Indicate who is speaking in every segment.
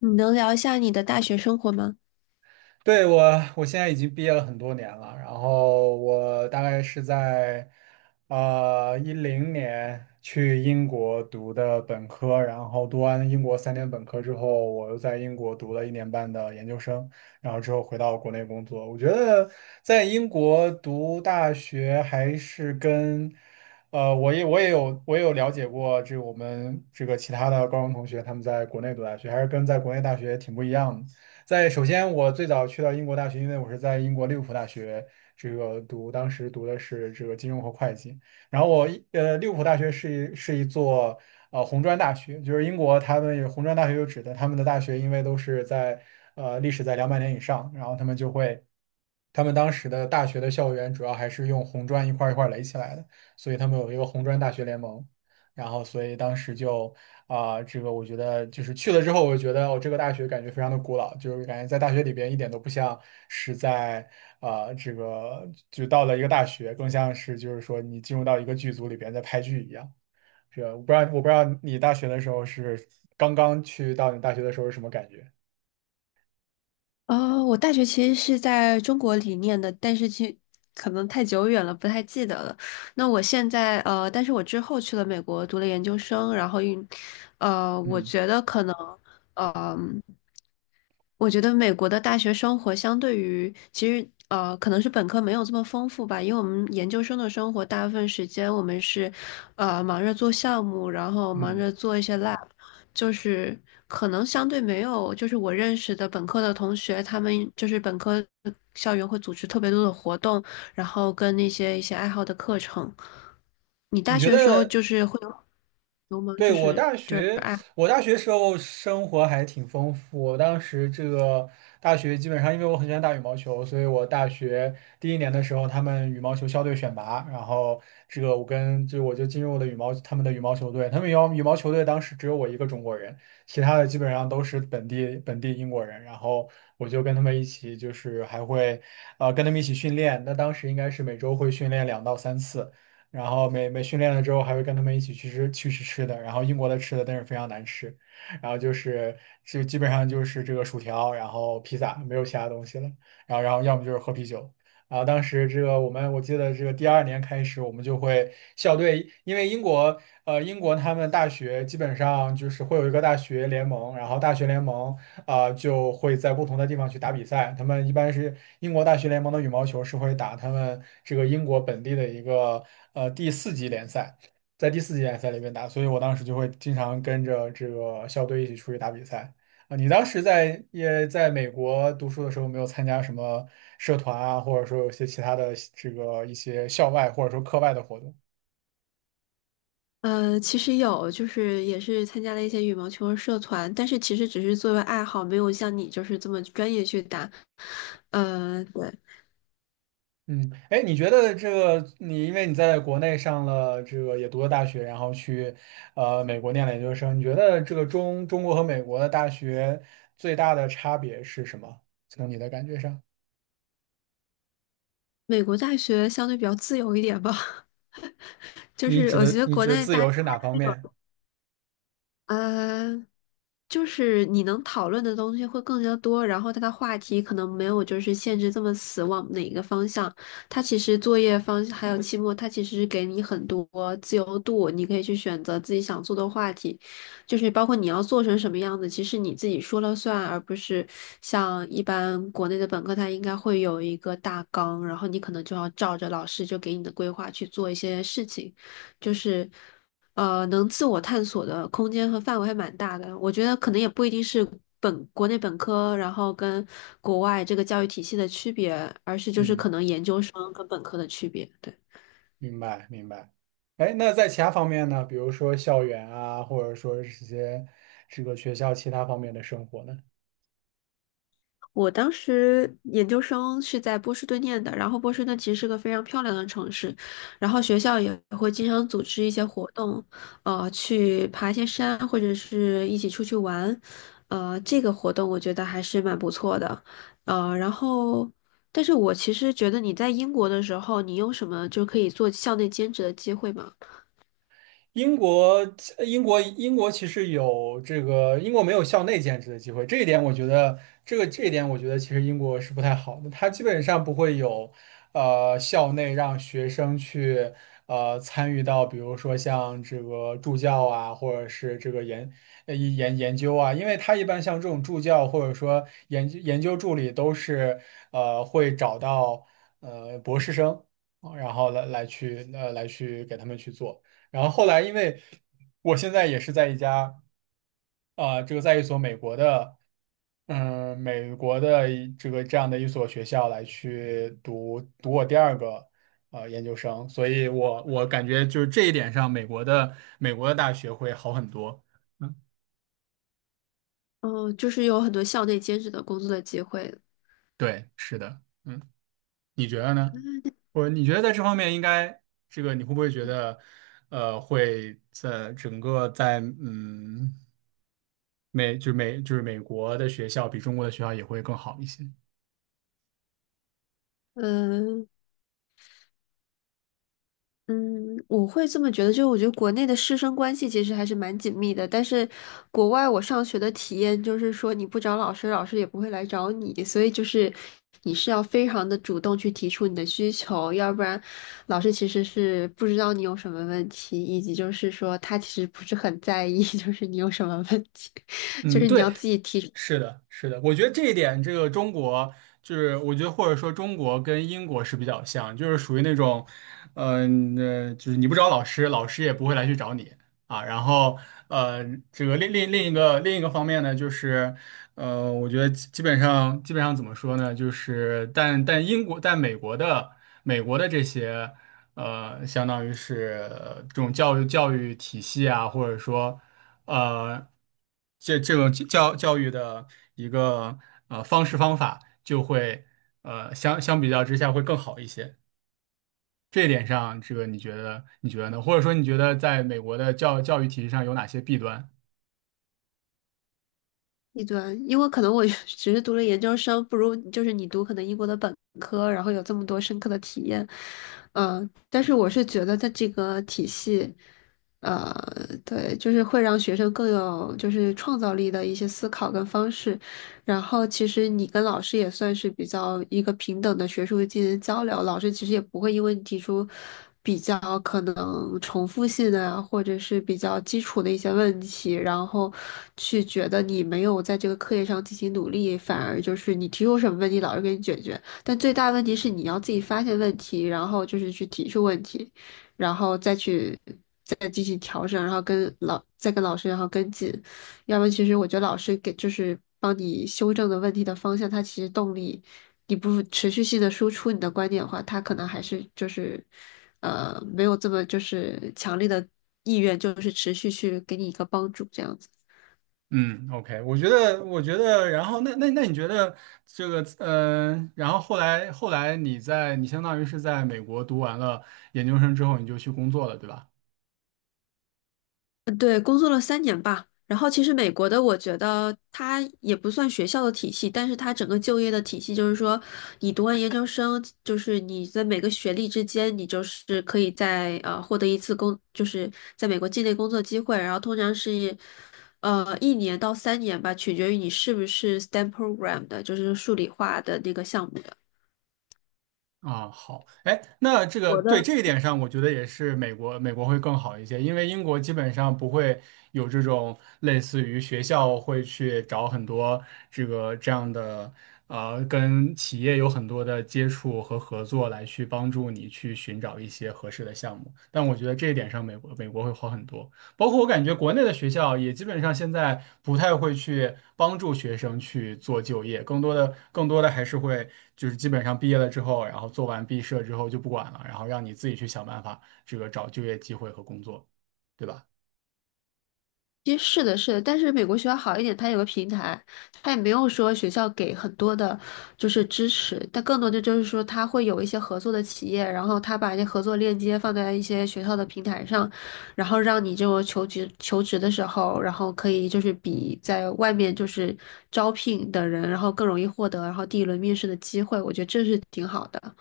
Speaker 1: 你能聊一下你的大学生活吗？
Speaker 2: 对，我现在已经毕业了很多年了，然后我大概是在2010年去英国读的本科，然后读完英国3年本科之后，我又在英国读了1年半的研究生，然后之后回到国内工作。我觉得在英国读大学还是跟我也有了解过，这个我们这个其他的高中同学他们在国内读大学，还是跟在国内大学挺不一样的。首先，我最早去到英国大学，因为我是在英国利物浦大学这个读，当时读的是这个金融和会计。然后利物浦大学是一座红砖大学，就是英国他们有红砖大学就指的他们的大学，因为都是在历史在200年以上，然后他们就会。他们当时的大学的校园主要还是用红砖一块儿一块儿垒起来的，所以他们有一个红砖大学联盟。然后所以当时就这个我觉得就是去了之后，我觉得我这个大学感觉非常的古老，就是感觉在大学里边一点都不像是在啊、这个就到了一个大学，更像是就是说你进入到一个剧组里边在拍剧一样。是啊，我不知道你大学的时候是刚刚去到你大学的时候是什么感觉？
Speaker 1: 哦，我大学其实是在中国里念的，但是可能太久远了，不太记得了。那我现在但是我之后去了美国读了研究生，然后运呃，我
Speaker 2: 嗯
Speaker 1: 觉得可能。嗯。我觉得美国的大学生活相对于可能是本科没有这么丰富吧，因为我们研究生的生活大部分时间我们是忙着做项目，然后忙
Speaker 2: 嗯，
Speaker 1: 着做一些 lab,就是可能相对没有就是我认识的本科的同学，他们就是本科校园会组织特别多的活动，然后跟那些一些爱好的课程。你
Speaker 2: 你
Speaker 1: 大
Speaker 2: 觉
Speaker 1: 学的时候
Speaker 2: 得
Speaker 1: 就是会有有吗？就
Speaker 2: 对，
Speaker 1: 是就是爱。
Speaker 2: 我大学时候生活还挺丰富。我当时这个大学基本上，因为我很喜欢打羽毛球，所以我大学第一年的时候，他们羽毛球校队选拔，然后这个我就进入了他们的羽毛球队。他们羽毛球队当时只有我一个中国人，其他的基本上都是本地英国人。然后我就跟他们一起，就是还会跟他们一起训练。那当时应该是每周会训练2到3次。然后每训练了之后，还会跟他们一起去吃吃的。然后英国的吃的但是非常难吃，然后就是就基本上就是这个薯条，然后披萨，没有其他东西了。然后要么就是喝啤酒。然后当时这个我记得这个第二年开始，我们就会校队，因为英国他们大学基本上就是会有一个大学联盟，然后大学联盟。就会在不同的地方去打比赛。他们一般是英国大学联盟的羽毛球是会打他们这个英国本地的一个第四级联赛，在第四级联赛里面打，所以我当时就会经常跟着这个校队一起出去打比赛。啊，你当时也在美国读书的时候，有没有参加什么社团啊，或者说有些其他的这个一些校外或者说课外的活动？
Speaker 1: 呃，其实有，就是也是参加了一些羽毛球社团，但是其实只是作为爱好，没有像你就是这么专业去打。呃，对，
Speaker 2: 嗯，哎，你觉得这个你因为你在国内上了这个也读了大学，然后去美国念了研究生，你觉得这个中国和美国的大学最大的差别是什么？从你的感觉上，
Speaker 1: 美国大学相对比较自由一点吧，就是我觉得
Speaker 2: 你
Speaker 1: 国
Speaker 2: 指的
Speaker 1: 内
Speaker 2: 自
Speaker 1: 大
Speaker 2: 由是哪方面？
Speaker 1: 呃，就是你能讨论的东西会更加多，然后它的话题可能没有就是限制这么死往哪一个方向。它其实作业方还有期末，它其实给你很多自由度，你可以去选择自己想做的话题，就是包括你要做成什么样子，其实你自己说了算，而不是像一般国内的本科，它应该会有一个大纲，然后你可能就要照着老师就给你的规划去做一些事情，就是。呃，能自我探索的空间和范围还蛮大的。我觉得可能也不一定是本国内本科，然后跟国外这个教育体系的区别，而是就是可
Speaker 2: 嗯，
Speaker 1: 能研究生跟本科的区别。对。
Speaker 2: 明白明白。哎，那在其他方面呢？比如说校园啊，或者说是这些这个学校其他方面的生活呢？
Speaker 1: 我当时研究生是在波士顿念的，然后波士顿其实是个非常漂亮的城市，然后学校也会经常组织一些活动，去爬一些山或者是一起出去玩，这个活动我觉得还是蛮不错的，呃，然后，但是我其实觉得你在英国的时候，你有什么就可以做校内兼职的机会吗？
Speaker 2: 英国，英国其实有这个，英国没有校内兼职的机会，这一点我觉得其实英国是不太好的，它基本上不会有，校内让学生去，参与到比如说像这个助教啊，或者是这个研究啊，因为它一般像这种助教或者说研究助理都是，会找到博士生，然后来去给他们去做。然后后来，因为我现在也是在一家啊，这个在一所美国的，嗯，美国的一这个这样的一所学校来去读我第二个研究生，所以我感觉就是这一点上，美国的大学会好很多。嗯，
Speaker 1: 嗯、就是有很多校内兼职的工作的机会，
Speaker 2: 对，是的，嗯，你觉得呢？你觉得在这方面应该这个你会不会觉得会在整个在嗯？美就是美就是美国的学校比中国的学校也会更好一些。
Speaker 1: 嗯、嗯，我会这么觉得，就是我觉得国内的师生关系其实还是蛮紧密的，但是国外我上学的体验就是说，你不找老师，老师也不会来找你，所以就是你是要非常的主动去提出你的需求，要不然老师其实是不知道你有什么问题，以及就是说他其实不是很在意，就是你有什么问题，就
Speaker 2: 嗯、
Speaker 1: 是你要
Speaker 2: 对，
Speaker 1: 自己提出
Speaker 2: 是的，是的，我觉得这一点，这个中国就是，我觉得或者说中国跟英国是比较像，就是属于那种，就是你不找老师，老师也不会来去找你啊。然后，呃，这个另一个方面呢，就是，我觉得基本上怎么说呢，就是但美国的这些。相当于是这种教育体系啊，或者说呃，这种教育的一个方式方法，就会相比较之下会更好一些。这一点上，这个你觉得呢？或者说你觉得在美国的教育体系上有哪些弊端？
Speaker 1: 一端，因为可能我 只是读了研究生，不如就是你读可能英国的本科，然后有这么多深刻的体验，嗯、但是我是觉得它这个体系，呃，对，就是会让学生更有就是创造力的一些思考跟方式，然后其实你跟老师也算是比较一个平等的学术进行交流，老师其实也不会因为你提出比较可能重复性的啊，或者是比较基础的一些问题，然后去觉得你没有在这个课业上进行努力，反而就是你提出什么问题，老师给你解决。但最大问题是你要自己发现问题，然后就是去提出问题，然后再进行调整，然后跟老师然后跟进。要不其实我觉得老师给就是帮你修正的问题的方向，他其实动力，你不持续性的输出你的观点的话，他可能还是就是没有这么就是强烈的意愿，就是持续去给你一个帮助这样子。
Speaker 2: 嗯，OK,我觉得，然后那你觉得这个，然后后来你相当于是在美国读完了研究生之后，你就去工作了，对吧？
Speaker 1: 对，工作了三年吧。然后其实美国的，我觉得它也不算学校的体系，但是它整个就业的体系就是说，你读完研究生，就是你在每个学历之间，你就是可以在获得一次工，就是在美国境内工作机会。然后通常是一年到三年吧，取决于你是不是 STEM program 的，就是数理化的那个项目的。
Speaker 2: 啊，好，哎，那这个
Speaker 1: 我
Speaker 2: 对
Speaker 1: 的。
Speaker 2: 这一点上，我觉得也是美国会更好一些，因为英国基本上不会有这种类似于学校会去找很多这个这样的，跟企业有很多的接触和合作来去帮助你去寻找一些合适的项目，但我觉得这一点上美国会好很多。包括我感觉国内的学校也基本上现在不太会去帮助学生去做就业，更多的还是会就是基本上毕业了之后，然后做完毕设之后就不管了，然后让你自己去想办法这个找就业机会和工作，对吧？
Speaker 1: 其实是的，是的，但是美国学校好一点，它有个平台，它也没有说学校给很多的，就是支持，但更多的就是说，它会有一些合作的企业，然后他把一些合作链接放在一些学校的平台上，然后让你这种求职的时候，然后可以就是比在外面就是招聘的人，然后更容易获得，然后第一轮面试的机会，我觉得这是挺好的。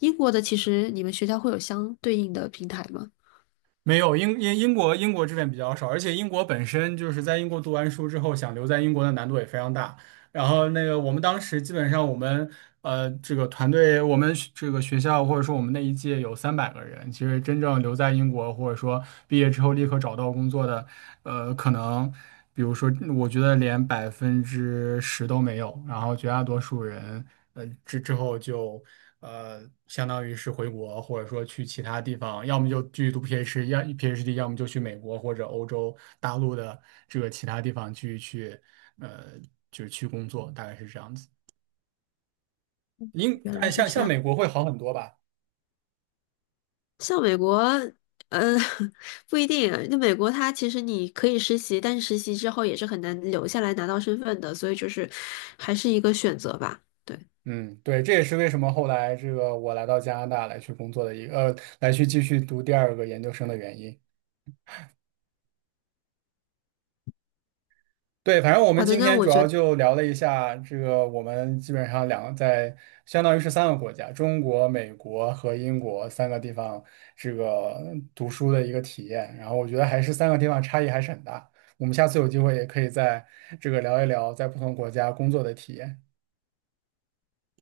Speaker 1: 英国的其实你们学校会有相对应的平台吗？
Speaker 2: 没有，英国这边比较少，而且英国本身就是在英国读完书之后想留在英国的难度也非常大。然后那个我们当时基本上这个团队，我们这个学校或者说我们那一届有300个人，其实真正留在英国或者说毕业之后立刻找到工作的，可能比如说我觉得连10%都没有，然后绝大多数人之后就。呃，相当于是回国，或者说去其他地方，要么就继续读 PhD,要么就去美国或者欧洲大陆的这个其他地方去。呃，就是去工作，大概是这样子。
Speaker 1: 原来
Speaker 2: 哎，
Speaker 1: 是这
Speaker 2: 像美
Speaker 1: 样。
Speaker 2: 国会好很多吧？
Speaker 1: 像美国，呃，不一定。那美国它其实你可以实习，但是实习之后也是很难留下来拿到身份的，所以就是还是一个选择吧。对，
Speaker 2: 嗯，对，这也是为什么后来这个我来到加拿大来去工作的一个，来去继续读第二个研究生的原因。对，反正我们
Speaker 1: 好的，
Speaker 2: 今
Speaker 1: 那
Speaker 2: 天
Speaker 1: 我
Speaker 2: 主
Speaker 1: 觉
Speaker 2: 要
Speaker 1: 得。
Speaker 2: 就聊了一下这个，我们基本上两个在相当于是三个国家，中国、美国和英国三个地方这个读书的一个体验。然后我觉得还是三个地方差异还是很大。我们下次有机会也可以在这个聊一聊在不同国家工作的体验。